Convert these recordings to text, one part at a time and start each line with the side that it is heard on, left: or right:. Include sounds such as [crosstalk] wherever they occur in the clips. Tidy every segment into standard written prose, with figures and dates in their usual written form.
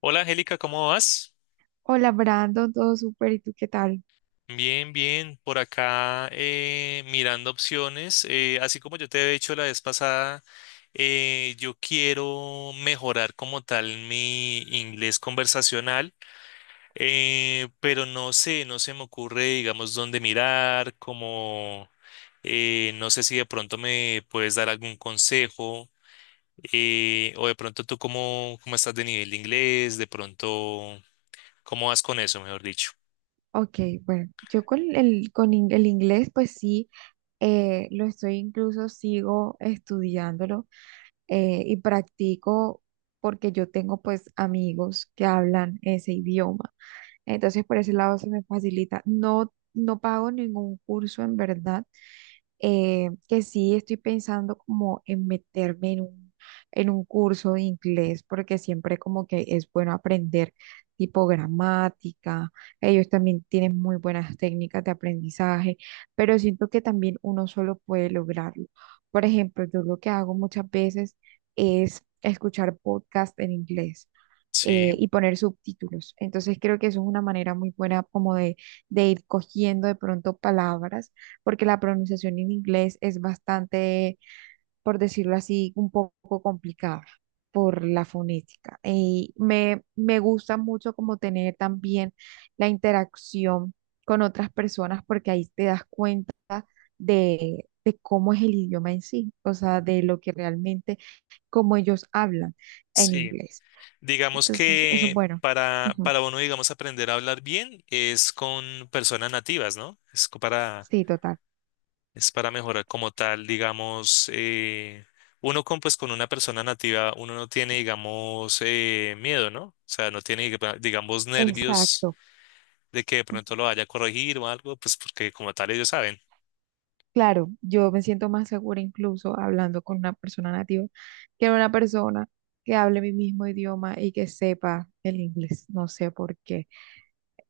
left: Hola Angélica, ¿cómo vas?
right: Hola Brandon, todo súper, ¿y tú qué tal?
left: Bien, bien, por acá mirando opciones. Así como yo te he dicho la vez pasada, yo quiero mejorar como tal mi inglés conversacional, pero no sé, no se me ocurre, digamos, dónde mirar, como no sé si de pronto me puedes dar algún consejo, o de pronto tú cómo, cómo estás de nivel de inglés, de pronto, ¿cómo vas con eso, mejor dicho?
right: Ok, bueno, yo con el inglés, pues sí, lo estoy incluso, sigo estudiándolo y practico porque yo tengo pues amigos que hablan ese idioma. Entonces por ese lado se me facilita. No, no pago ningún curso en verdad, que sí estoy pensando como en meterme en un curso de inglés, porque siempre como que es bueno aprender tipo gramática, ellos también tienen muy buenas técnicas de aprendizaje, pero siento que también uno solo puede lograrlo. Por ejemplo, yo lo que hago muchas veces es escuchar podcast en inglés
left: Sí,
right: y poner subtítulos. Entonces creo que eso es una manera muy buena como de ir cogiendo de pronto palabras, porque la pronunciación en inglés es bastante, por decirlo así, un poco complicada por la fonética. Y me gusta mucho como tener también la interacción con otras personas, porque ahí te das cuenta de cómo es el idioma en sí, o sea, de lo que realmente, cómo ellos hablan en
left: sí.
right: inglés.
left: Digamos
right: Entonces, eso es
left: que
right: bueno.
left: para,
right: Ujú.
left: para uno, digamos, aprender a hablar bien es con personas nativas, ¿no? Es co- para,
right: Sí, total.
left: es para mejorar como tal, digamos, uno con, pues, con una persona nativa, uno no tiene, digamos, miedo, ¿no? O sea, no tiene, diga- digamos, nervios
right: Exacto.
left: de que de pronto lo vaya a corregir o algo, pues porque como tal ellos saben.
right: Claro, yo me siento más segura incluso hablando con una persona nativa que una persona que hable mi mismo idioma y que sepa el inglés. No sé por qué.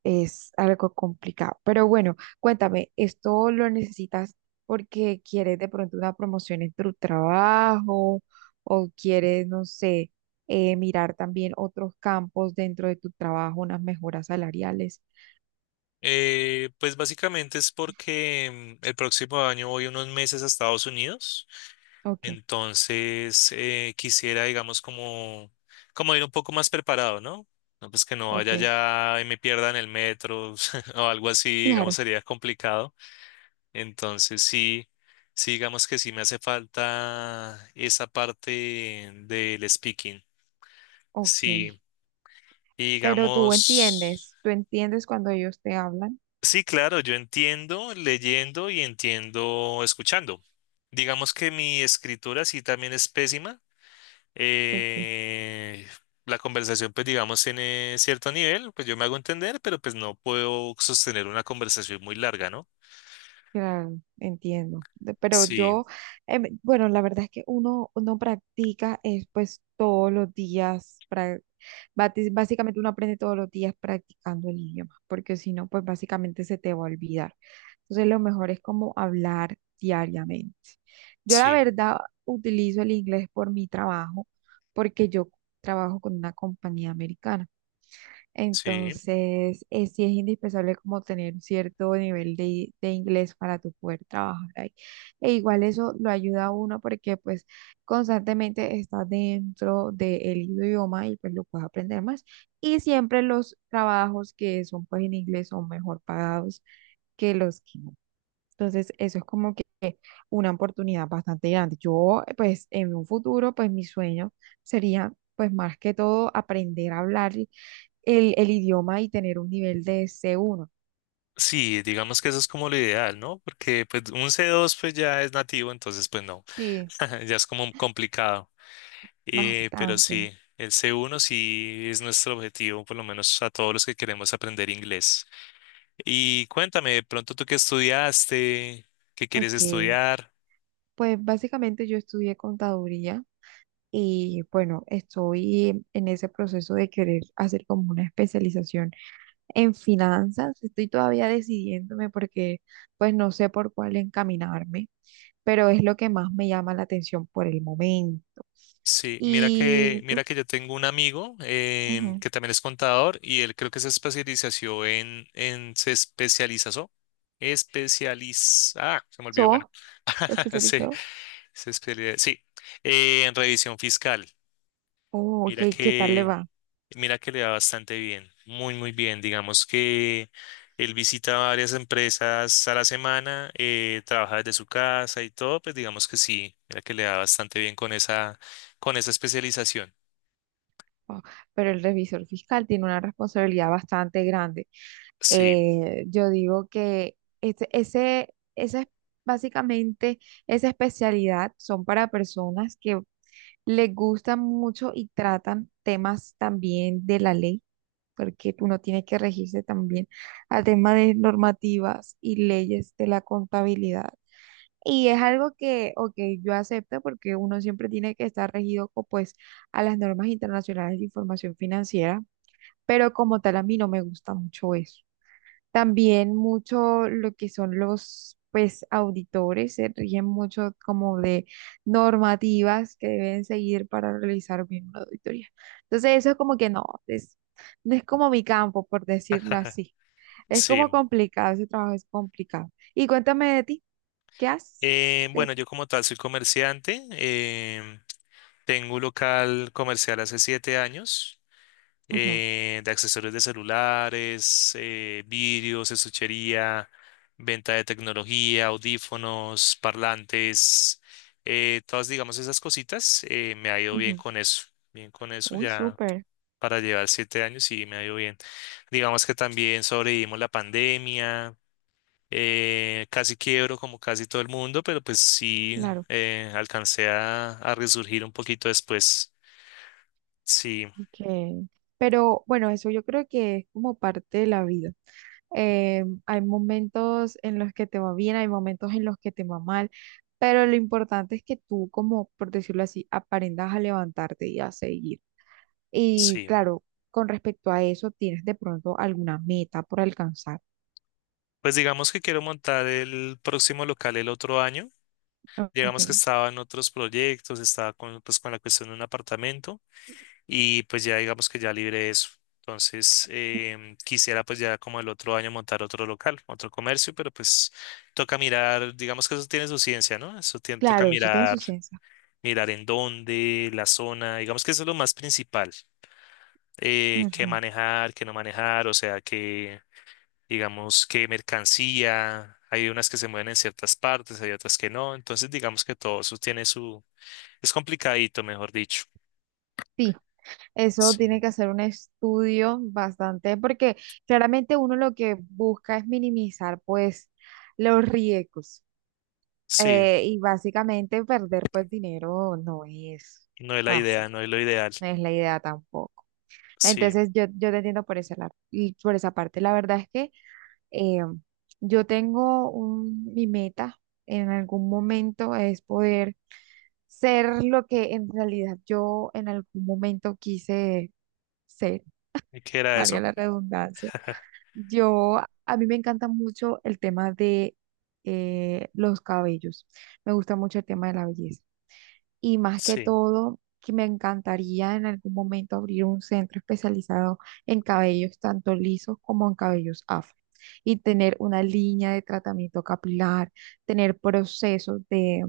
right: Es algo complicado. Pero bueno, cuéntame, ¿esto lo necesitas porque quieres de pronto una promoción en tu trabajo o quieres, no sé, mirar también otros campos dentro de tu trabajo, unas mejoras salariales?
left: Pues básicamente es porque el próximo año voy unos meses a Estados Unidos.
right: Ok.
left: Entonces, quisiera, digamos, como, como ir un poco más preparado, ¿no? No, pues que no vaya
right: Ok,
left: ya y me pierda en el metro [laughs] o algo así, digamos,
right: claro,
left: sería complicado. Entonces, sí, sí, digamos que sí me hace falta esa parte del speaking.
right: ok.
left: Sí, y
right: Pero
left: digamos,
right: tú entiendes cuando ellos te hablan.
left: sí, claro, yo entiendo leyendo y entiendo escuchando. Digamos que mi escritura sí también es pésima.
right: Ok.
left: eh, la conversación, pues digamos, tiene cierto nivel, pues yo me hago entender, pero pues no puedo sostener una conversación muy larga, ¿no?
right: Claro, entiendo. De- Pero
left: Sí,
right: yo, bueno, la verdad es que uno practica es, pues todos los días, pra- bati- básicamente uno aprende todos los días practicando el idioma, porque si no, pues básicamente se te va a olvidar. Entonces lo mejor es como hablar diariamente. Yo la
left: sí,
right: verdad utilizo el inglés por mi trabajo, porque yo trabajo con una compañía americana.
left: sí.
right: Entonces, sí es indispensable como tener un cierto nivel de inglés para tu poder trabajar ahí. E igual eso lo ayuda a uno porque pues constantemente estás dentro del idioma y pues lo puedes aprender más. Y siempre los trabajos que son pues en inglés son mejor pagados que los que no. Entonces, eso es como que una oportunidad bastante grande. Yo, pues, en un futuro, pues, mi sueño sería, pues, más que todo aprender a hablar, el idioma y tener un nivel de c uno.
left: Sí, digamos que eso es como lo ideal, ¿no? Porque pues un C2 pues ya es nativo, entonces pues no,
right: Sí.
left: [laughs] ya es como complicado. Pero sí,
right: Bastante.
left: el C1 sí es nuestro objetivo, por lo menos a todos los que queremos aprender inglés. Y cuéntame, de pronto tú qué estudiaste, qué quieres
right: Ok.
left: estudiar.
right: Pues básicamente yo estudié contaduría y bueno, estoy en ese proceso de querer hacer como una especialización en finanzas. Estoy todavía decidiéndome porque pues no sé por cuál encaminarme, pero es lo que más me llama la atención por el momento.
left: Sí, mira que,
right: ¿Y tú?
left: mira que yo tengo un amigo
right: Ujú.
left: que también es contador y él creo que se especializó en se especializó, especializa, ah, se me olvidó, bueno,
right: ¿Sos
left: [laughs] se,
right: especializado?
left: se especializa, sí, en revisión fiscal.
right: Oh,
left: Mira
right: ok. ¿Qué tal le
left: que,
right: va?
left: mira que le va bastante bien, muy bien. Digamos que él visita varias empresas a la semana, trabaja desde su casa y todo, pues digamos que sí, mira que le da bastante bien con esa especialización.
right: Oh. Pero el revisor fiscal tiene una responsabilidad bastante grande.
left: Sí,
right: Yo digo que esa es básicamente esa especialidad son para personas que les gustan mucho y tratan temas también de la ley, porque uno tiene que regirse también al tema de normativas y leyes de la contabilidad. Y es algo que, ok, yo acepto porque uno siempre tiene que estar regido, co- pues, a las normas internacionales de información financiera, pero como tal a mí no me gusta mucho eso. También mucho lo que son los, pues, auditores, se rigen mucho como de normativas que deben seguir para realizar bien una auditoría. Entonces eso es como que no, es, no es como mi campo, por decirlo
left: [laughs]
right: así. Es como
left: sí.
right: complicado, ese trabajo es complicado. Y cuéntame de ti, ¿qué haces?
left: Bueno,
right: De-
left: yo como tal soy comerciante. Tengo un local comercial hace 7 años
right: Ujú,
left: de accesorios de celulares, vidrios, estuchería, venta de tecnología, audífonos, parlantes, todas, digamos, esas cositas. Me ha ido
right: ujú.
left: bien con eso
right: Uy,
left: ya.
right: súper,
left: Para llevar 7 años y me ha ido bien. Digamos que también sobrevivimos la pandemia. Casi quiebro como casi todo el mundo, pero pues sí
right: claro,
left: alcancé a resurgir un poquito después. Sí,
right: ok. Pero bueno, eso yo creo que es como parte de la vida. Eh, hay momentos en los que te va bien, hay momentos en los que te va mal, pero lo importante es que tú, como por decirlo así, aprendas a levantarte y a seguir. Y
left: sí.
right: claro, con respecto a eso, tienes de pronto alguna meta por alcanzar.
left: Pues digamos que quiero montar el próximo local el otro año.
right: Ok.
left: Digamos que estaba en otros proyectos, estaba con, pues, con la cuestión de un apartamento y pues ya digamos que ya libre eso. Entonces, quisiera pues ya como el otro año montar otro local, otro comercio, pero pues toca mirar, digamos que eso tiene su ciencia, ¿no? Eso tiene, toca
right: Claro, eso tiene su
left: mirar
right: ciencia.
left: mirar en dónde, la zona, digamos que eso es lo más principal, qué
right: Ujú.
left: manejar, qué no manejar, o sea, que digamos, qué mercancía, hay unas que se mueven en ciertas partes, hay otras que no, entonces digamos que todo eso tiene su, es complicadito, mejor dicho.
right: Sí, eso tiene
left: Sí,
right: que hacer un estudio bastante, porque claramente uno lo que busca es minimizar pues los riesgos.
left: sí,
right: Y básicamente perder pues dinero no es
left: no es la
right: fácil,
left: idea, no es lo ideal,
right: no es la idea tampoco.
left: sí,
right: Entonces yo te entiendo por esa, la- y por esa parte. La verdad es que eh, yo tengo un, mi meta en algún momento es poder ser lo que en realidad yo en algún momento quise ser,
left: ¿y qué era
right: valga
left: eso?
right: la redundancia.
left: [laughs]
right: Yo, a mí me encanta mucho el tema de los cabellos, me gusta mucho el tema de la belleza. Y más que
left: Sí,
right: todo, que me encantaría en algún momento abrir un centro especializado en cabellos tanto lisos como en cabellos afro. Y tener una línea de tratamiento capilar, tener procesos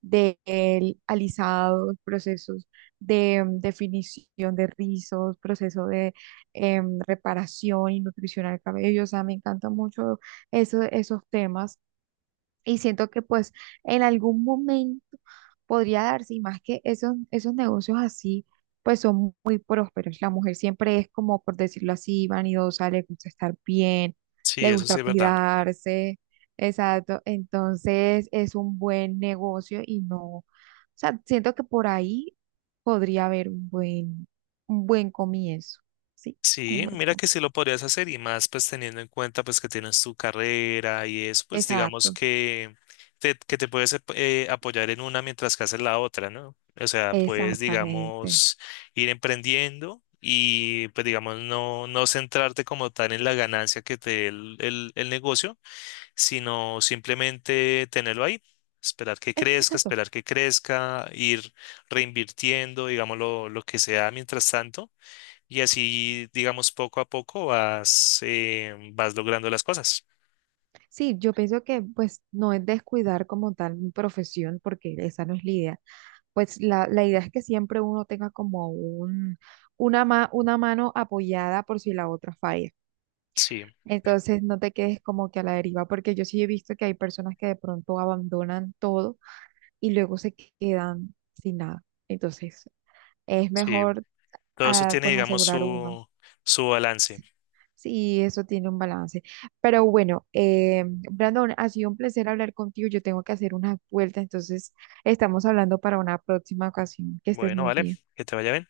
right: de el- alisados, procesos de definición de rizos, procesos de reparación y nutrición al cabello. O sea, me encantan mucho eso- esos temas y siento que pues en algún momento podría darse, y más que esos, esos negocios así, pues son muy prósperos. La mujer siempre es como, por decirlo así, vanidosa, le gusta estar bien,
left: sí,
right: le
left: eso
right: gusta
left: sí es verdad.
right: cuidarse, exacto. Entonces es un buen negocio y no, o sea, siento que por ahí podría haber un buen comienzo, ¿sí? Un
left: Sí,
right: buen
left: mira que
right: comienzo.
left: sí lo podrías hacer y más pues teniendo en cuenta pues que tienes tu carrera y eso, pues digamos
right: Exacto,
left: que te puedes ap- apoyar en una mientras que haces la otra, ¿no? O sea, puedes
right: exactamente.
left: digamos ir emprendiendo y pues digamos no, no centrarte como tal en la ganancia que te dé el negocio, sino simplemente tenerlo ahí.
right: Exacto.
left: Esperar que crezca, ir reinvirtiendo, digamos, lo que sea mientras tanto y así, digamos, poco a poco vas, vas logrando las cosas.
right: Sí, yo pienso que pues no es descuidar como tal mi profesión, porque esa no es la idea. Pues la idea es que siempre uno tenga como un, una, ma- una mano apoyada por si la otra falla.
left: Sí,
right: Entonces no te quedes como que a la deriva, porque yo sí he visto que hay personas que de pronto abandonan todo y luego se quedan sin nada. Entonces es
left: sí.
right: mejor,
left: Todo eso
right: ah,
left: tiene,
right: pues
left: digamos,
right: asegurar uno.
left: su balance.
right: Sí, sí, eso tiene un balance. Pero bueno, Brandon, ha sido un placer hablar contigo. Yo tengo que hacer una vuelta, entonces estamos hablando para una próxima ocasión. Que estés
left: Bueno,
right: muy
left: vale,
right: bien.
left: que te vaya bien.